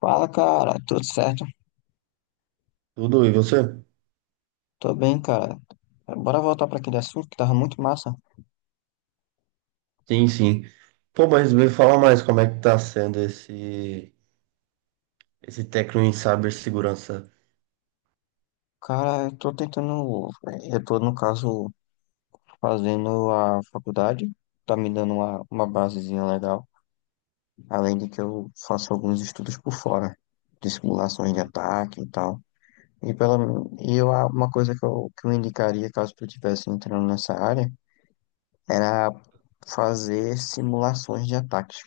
Fala, cara, tudo certo? Tudo, e você? Tô bem, cara. Bora voltar para aquele assunto que tava muito massa. Sim, sim. Pô, mas me fala mais como é que tá sendo esse técnico em cibersegurança. Cara, eu tô tentando, eu tô, no caso, fazendo a faculdade, tá me dando uma basezinha legal, além de que eu faço alguns estudos por fora, de simulações de Ah. ataque e tal. E, pela, uma coisa que eu indicaria, caso tu estivesse entrando nessa área, era fazer simulações de ataques,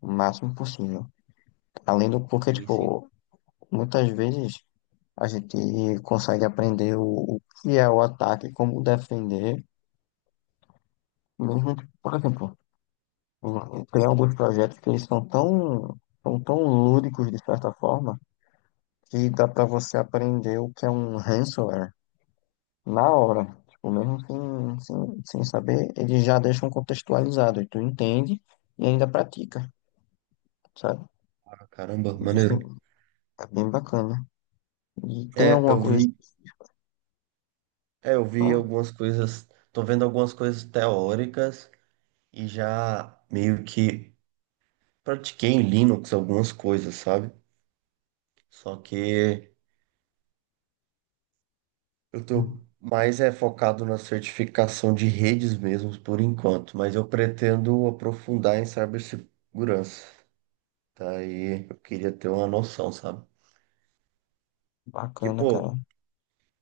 o máximo possível. Além do porque, Sim, sim. tipo, muitas vezes a gente consegue aprender o que é o ataque, como defender, mesmo, que, por exemplo, tem alguns projetos que eles são tão lúdicos, de certa forma, que dá para você aprender o que é um ransomware na hora. Tipo, mesmo sem saber, eles já deixam contextualizado, e tu entende e ainda pratica, sabe? Ah, caramba, Existe, maneiro. é bem bacana. E tem É, alguma eu coisa vi, específica? eu vi algumas coisas, tô vendo algumas coisas teóricas e já meio que pratiquei em Linux algumas coisas, sabe? Só que eu Hum. tô mais é focado na certificação de redes mesmo por enquanto, mas eu pretendo aprofundar em cibersegurança. Daí eu queria ter uma noção, sabe? Que, Bacana, cara. pô,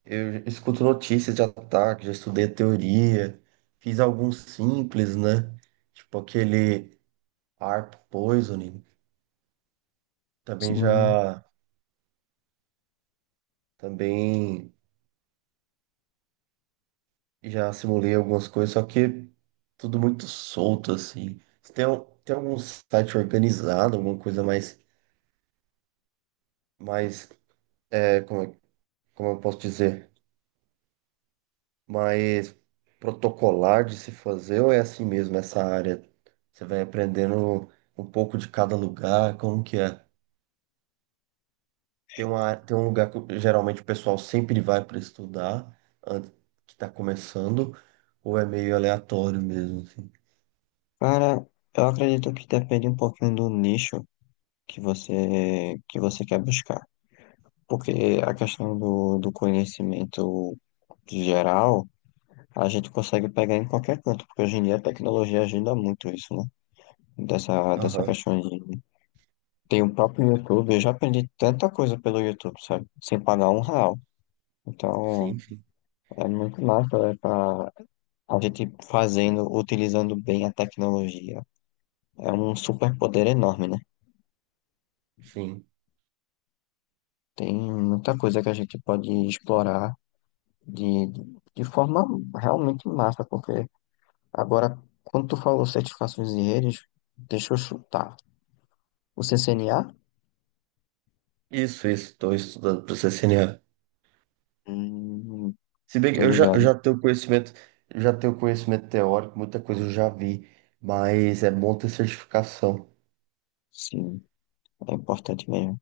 eu escuto notícias de ataque, já estudei teoria, fiz alguns simples, né? Tipo aquele ARP poisoning. Também Sim. já, também já simulei algumas coisas, só que tudo muito solto, assim. Se Tem, al- tem algum site organizado, alguma coisa mais, é, como, é- como eu posso dizer? Mais protocolar de se fazer ou é assim mesmo essa área? Você vai aprendendo um pouco de cada lugar, como que é? Tem um lugar que geralmente o pessoal sempre vai para estudar, antes que está começando, ou é meio aleatório mesmo, assim? Cara, eu acredito que depende um pouquinho do nicho que você quer buscar. Porque a questão do conhecimento geral, a gente consegue pegar em qualquer canto, porque hoje em dia a tecnologia ajuda muito isso, né? Dessa Aham. questão de... Tem o próprio YouTube, eu já aprendi tanta coisa pelo YouTube, sabe? Sem pagar um real. Então, Sim, sim, é muito massa, é pra a gente fazendo, utilizando bem a tecnologia. É um superpoder enorme, né? sim. Tem muita coisa que a gente pode explorar de, de forma realmente massa, porque agora, quando tu falou certificações e redes, deixa eu chutar. O CCNA? Isso, estou estudando para CCNA. Hum, Se bem que tô eu já, eu ligado. já tenho conhecimento, já tenho conhecimento teórico, muita coisa eu já vi, mas é bom ter certificação. Sim, é importante mesmo.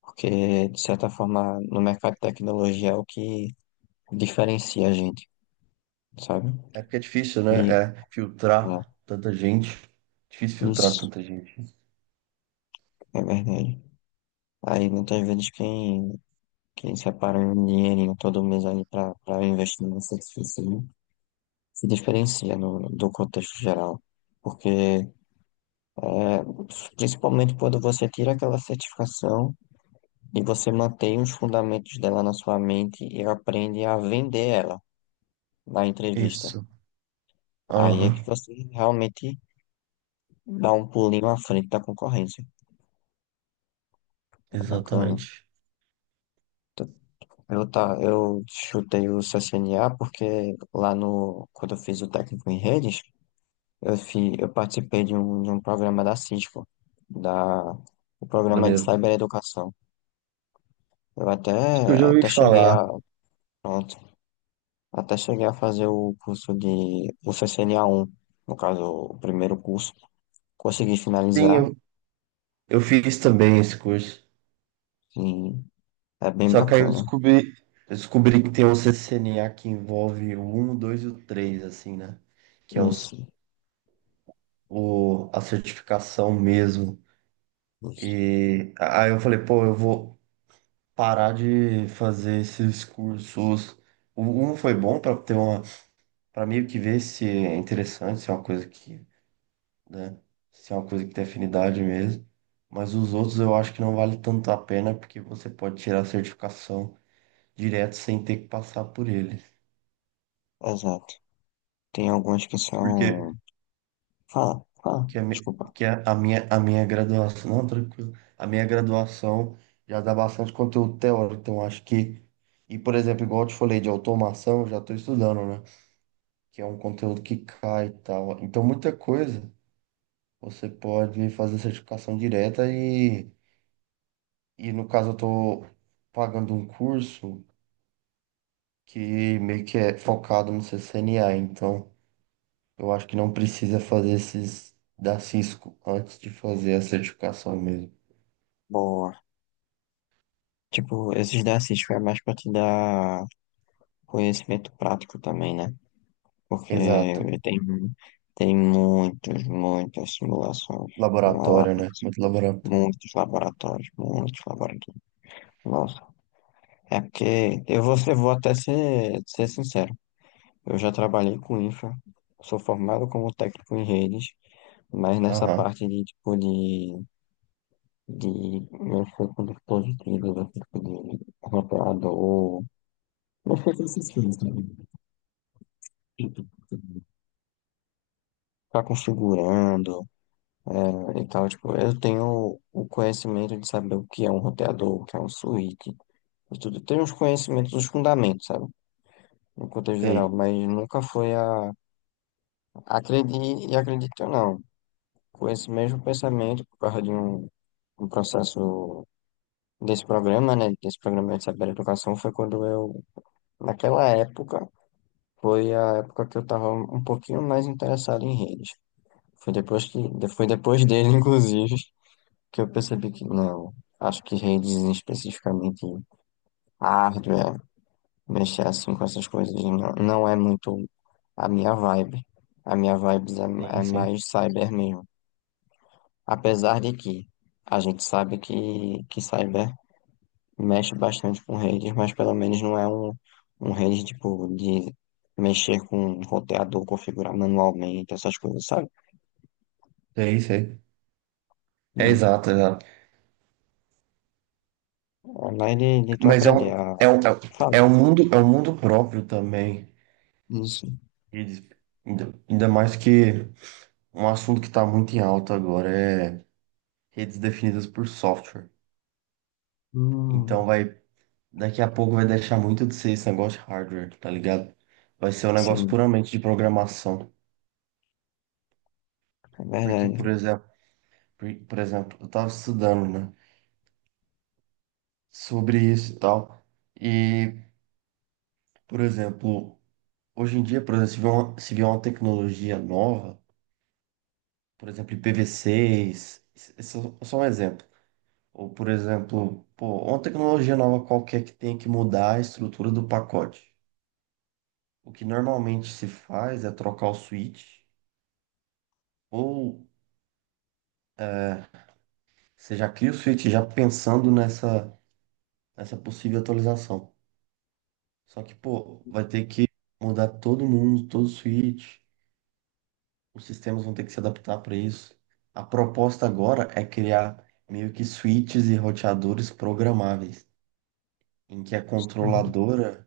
Porque, de certa forma, no mercado de tecnologia é o que diferencia a gente, sabe? É porque é difícil, né? E, É ó, filtrar tanta gente. Difícil filtrar isso tanta gente. é verdade. Aí, muitas vezes, quem separa um dinheirinho todo mês ali para investir nessa se diferencia no, do contexto geral, porque é, principalmente quando você tira aquela certificação e você mantém os fundamentos dela na sua mente e aprende a vender ela na entrevista. Isso. Aí é que Aham, você realmente dá um pulinho à frente da concorrência. É bacana. exatamente. T- Eu, tá, eu chutei o CCNA porque lá no, quando eu fiz o técnico em redes, eu, eu participei de um programa da Cisco, da, o programa de Maneiro. cibereducação. Eu até, Isso que eu já ouvi até cheguei falar. a, pronto, até cheguei a fazer o curso de, o ccna um no caso, o primeiro curso. Consegui Sim, finalizar eu, eu fiz também esse curso. e é bem Só que aí eu bacana. descobri, eu descobri que tem um CCNA que envolve o um, o 2 e o 3, assim, né? Que é Isso, a certificação mesmo. isso, E aí eu falei, pô, eu vou parar de fazer esses cursos. O um foi bom para ter uma para meio que ver se é interessante, se é uma coisa que, né, se é uma coisa que tem afinidade mesmo. Mas os outros eu acho que não vale tanto a pena porque você pode tirar a certificação direto sem ter que passar por eles. exato. Tem alguns que Porque são, fala, fala, que a, mi- desculpa. que a, a minha graduação, não, tranquilo. A minha graduação já dá bastante conteúdo teórico, então acho que, e, por exemplo, igual eu te falei de automação, eu já estou estudando, né? Que é um conteúdo que cai e tal. Então muita coisa você pode fazer certificação direta e no caso eu tô pagando um curso que meio que é focado no CCNA, então eu acho que não precisa fazer esses da Cisco antes de fazer a certificação mesmo. Boa. Tipo, esses da Cisco é mais pra te dar conhecimento prático também, né? Porque Exato. tem, tem muitos, muitas simulações lá, lá, Laboratório, né? Muito laboratório. muitos laboratórios, muitos laboratórios. Nossa, é porque eu vou, vou até ser sincero, eu já trabalhei com infra, sou formado como técnico em redes, mas nessa Aham, parte de tipo de mexer com dispositivos, mexer com de roteador, mexer com esses fios, sabe? Tipo, ficar configurando. É, e tal, tipo, eu tenho o conhecimento de saber o que é um roteador, o que é um switch, e tudo. Tenho os conhecimentos, os fundamentos, sabe? No contexto geral, sei. mas nunca foi a. Acredite e acredite ou não, com esse mesmo pensamento, por causa um processo desse programa, né? Desse programa de saber educação, foi quando eu, naquela época, foi a época que eu estava um pouquinho mais interessado em redes. Foi depois que, foi depois dele, inclusive. Que eu percebi que não. Acho que redes especificamente hardware, mexer assim com essas coisas não é muito a minha vibe. A minha vibe é, Sim, é sim. mais cyber mesmo. Apesar de que a gente sabe que cyber mexe bastante com redes, mas pelo menos não é um, um rede tipo de mexer com roteador, configurar manualmente, essas coisas, sabe? Sei, sei. É exato, exato. É mais de tu Mas aprender a falar. é um mundo próprio também. Isso. Redes. Ainda mais que um assunto que está muito em alta agora é redes definidas por software. Então Hum, daqui a pouco vai deixar muito de ser esse negócio de hardware, tá ligado? Vai ser um negócio sim. puramente de programação. É Porque, por verdade. exemplo, eu tava estudando, né, sobre isso e tal. E, por exemplo, hoje em dia, por exemplo, se vier uma tecnologia nova, por exemplo, IPv6, isso é só um exemplo. Ou, por exemplo, pô, uma tecnologia nova qualquer que tenha que mudar a estrutura do pacote. O que normalmente se faz é trocar o switch ou É, você já cria o switch já pensando nessa possível atualização. Só que, pô, vai ter que mudar todo mundo, todo o switch. Os sistemas vão ter que se adaptar para isso. A proposta agora é criar meio que switches e roteadores programáveis, em que a Hum, controladora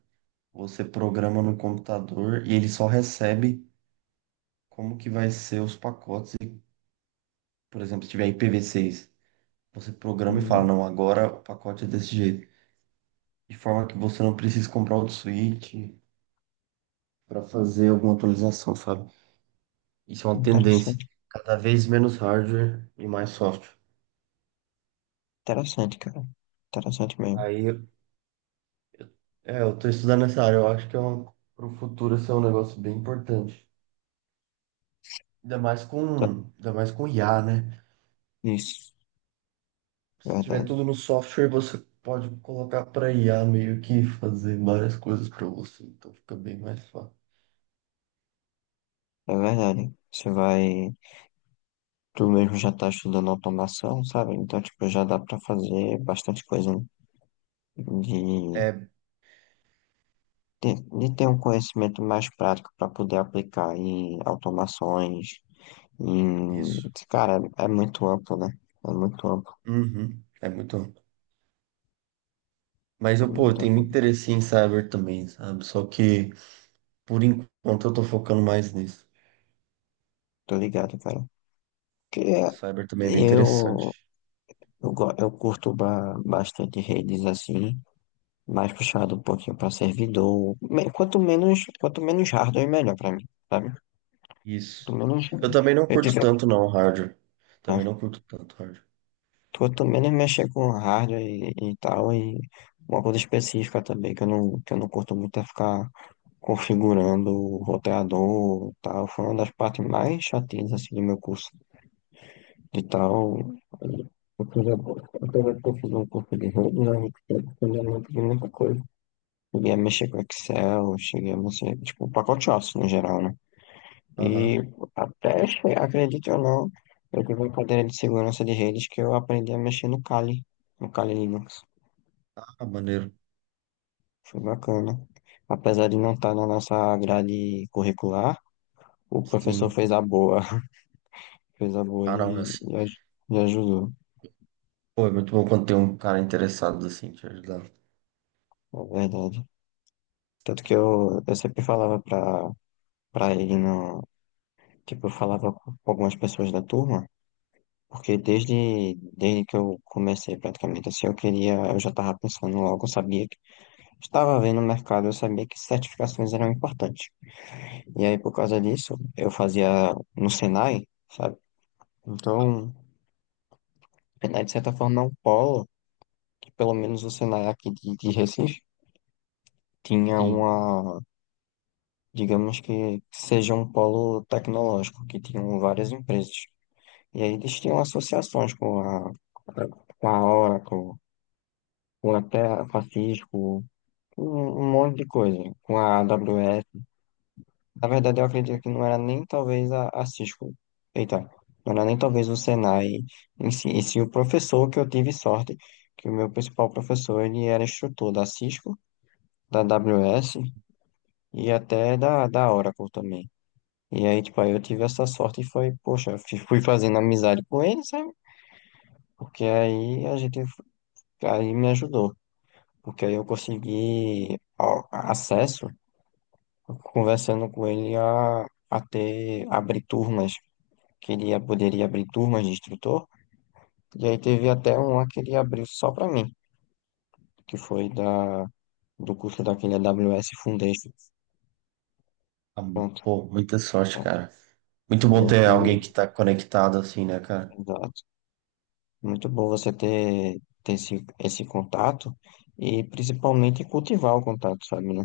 você programa no computador e ele só recebe como que vai ser os pacotes. E, por exemplo, se tiver IPv6, você programa e fala, hum. não, agora o pacote é desse jeito. De forma que você não precisa comprar outro switch para fazer alguma atualização, sabe? Isso é uma tendência. Interessante, Cada vez menos hardware e mais software. interessante, cara. Interessante mesmo. Aí, eu tô estudando essa área. Eu acho que pro futuro isso é um negócio bem importante. Ainda mais Tá- com, ainda mais com IA, né? Isso, Se tiver verdade. tudo no software, você pode colocar para IA meio que fazer várias coisas para você. Então fica bem mais fácil. É verdade. Você vai. Tu mesmo já tá estudando automação, sabe? Então, tipo, já dá pra fazer bastante coisa né? De, É de ter um conhecimento mais prático pra poder aplicar em automações. Em... isso. Cara, é é muito amplo, né? É muito amplo. Uhum. É muito. Mas É pô, eu muito tenho amplo. muito interesse em cyber também, sabe? Só que por enquanto eu tô focando mais nisso. Tô ligado, cara. Porque Cyber também é bem eu. interessante. Eu curto bastante redes assim, mais puxado um pouquinho para servidor. Quanto menos hardware, melhor para mim, sabe? Quanto Isso. menos Eu também não eu curto tiver, tanto não, hardware. Também né? não curto tanto hardware. Quanto menos mexer com hardware e tal, e uma coisa específica também, que eu não curto muito é ficar configurando o roteador e tal. Foi uma das partes mais chatinhas assim do meu curso de tal. Fiz um curso de rede, né? Eu não aprendi muita coisa. Cheguei a mexer com Excel, cheguei a mexer, tipo, pacoteaço no geral, né? Aham. E até, acredite ou não, eu tive uma cadeira de segurança de redes que eu aprendi a mexer no Kali, no Kali Linux. Ah, maneiro. Foi bacana. Apesar de não estar na nossa grade curricular, o professor Sim. fez a boa, fez a boa Ah, não, é assim. E ajudou, Pô, é muito bom quando tem um cara interessado assim te ajudar. é verdade. Tanto que eu sempre falava pra ele, no, tipo, eu falava com algumas pessoas da turma. Porque desde que eu comecei praticamente assim, eu queria, eu já estava pensando logo, eu sabia que estava vendo o mercado, eu sabia que certificações eram importantes. E aí, por causa disso, eu fazia no Senai, sabe? Então, o Senai, de certa forma, é um polo, que pelo menos o Senai aqui de Recife tinha Sim. uma, digamos que seja um polo tecnológico, que tinham várias empresas. E aí eles tinham associações com a Oracle, com até a Cisco um, um monte de coisa com a AWS. Na verdade, eu acredito que não era nem talvez a Cisco. Eita, não era nem talvez o Senai em si, e sim o professor que eu tive sorte, que o meu principal professor ele era instrutor da Cisco, da AWS e até da Oracle também. E aí, tipo, aí eu tive essa sorte e foi, poxa, fui fazendo amizade com ele, sabe? Porque aí a gente, aí me ajudou. Porque aí eu consegui ó, acesso conversando com ele a ter, abrir turmas, que ele poderia abrir turmas de instrutor, e aí teve até um lá que ele abriu só para mim, que foi da, do curso daquele AWS Foundation. Ah, Pronto. pô, muita sorte, Tá? cara. Muito bom Aí ter alguém que- que tá conectado assim, né, cara? Exato. Muito bom você ter, ter esse, esse contato e principalmente cultivar o contato, sabe, né?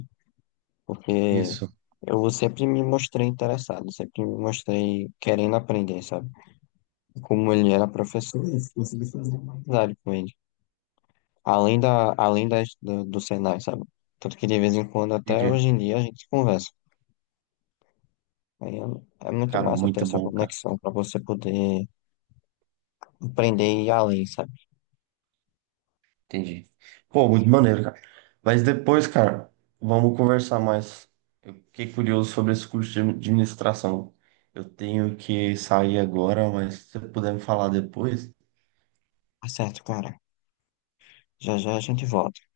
Porque Isso. eu sempre me mostrei interessado, sempre me mostrei querendo aprender, sabe? Como ele era professor, eu consegui fazer uma amizade com ele. Além da, além das, do, do Senai, sabe? Tanto que de vez em quando, até DJ. hoje em dia, a gente conversa. Aí é, é muito Cara, massa ter muito essa bom, cara. conexão para você poder aprender e ir além, sabe? Entendi. Pô, muito maneiro, cara. Mas depois, cara, vamos conversar mais. Eu fiquei curioso sobre esse curso de administração. Eu tenho que sair agora, mas se você puder me falar depois, Tá certo, cara. Já já a gente volta.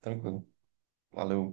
tranquilo. Valeu.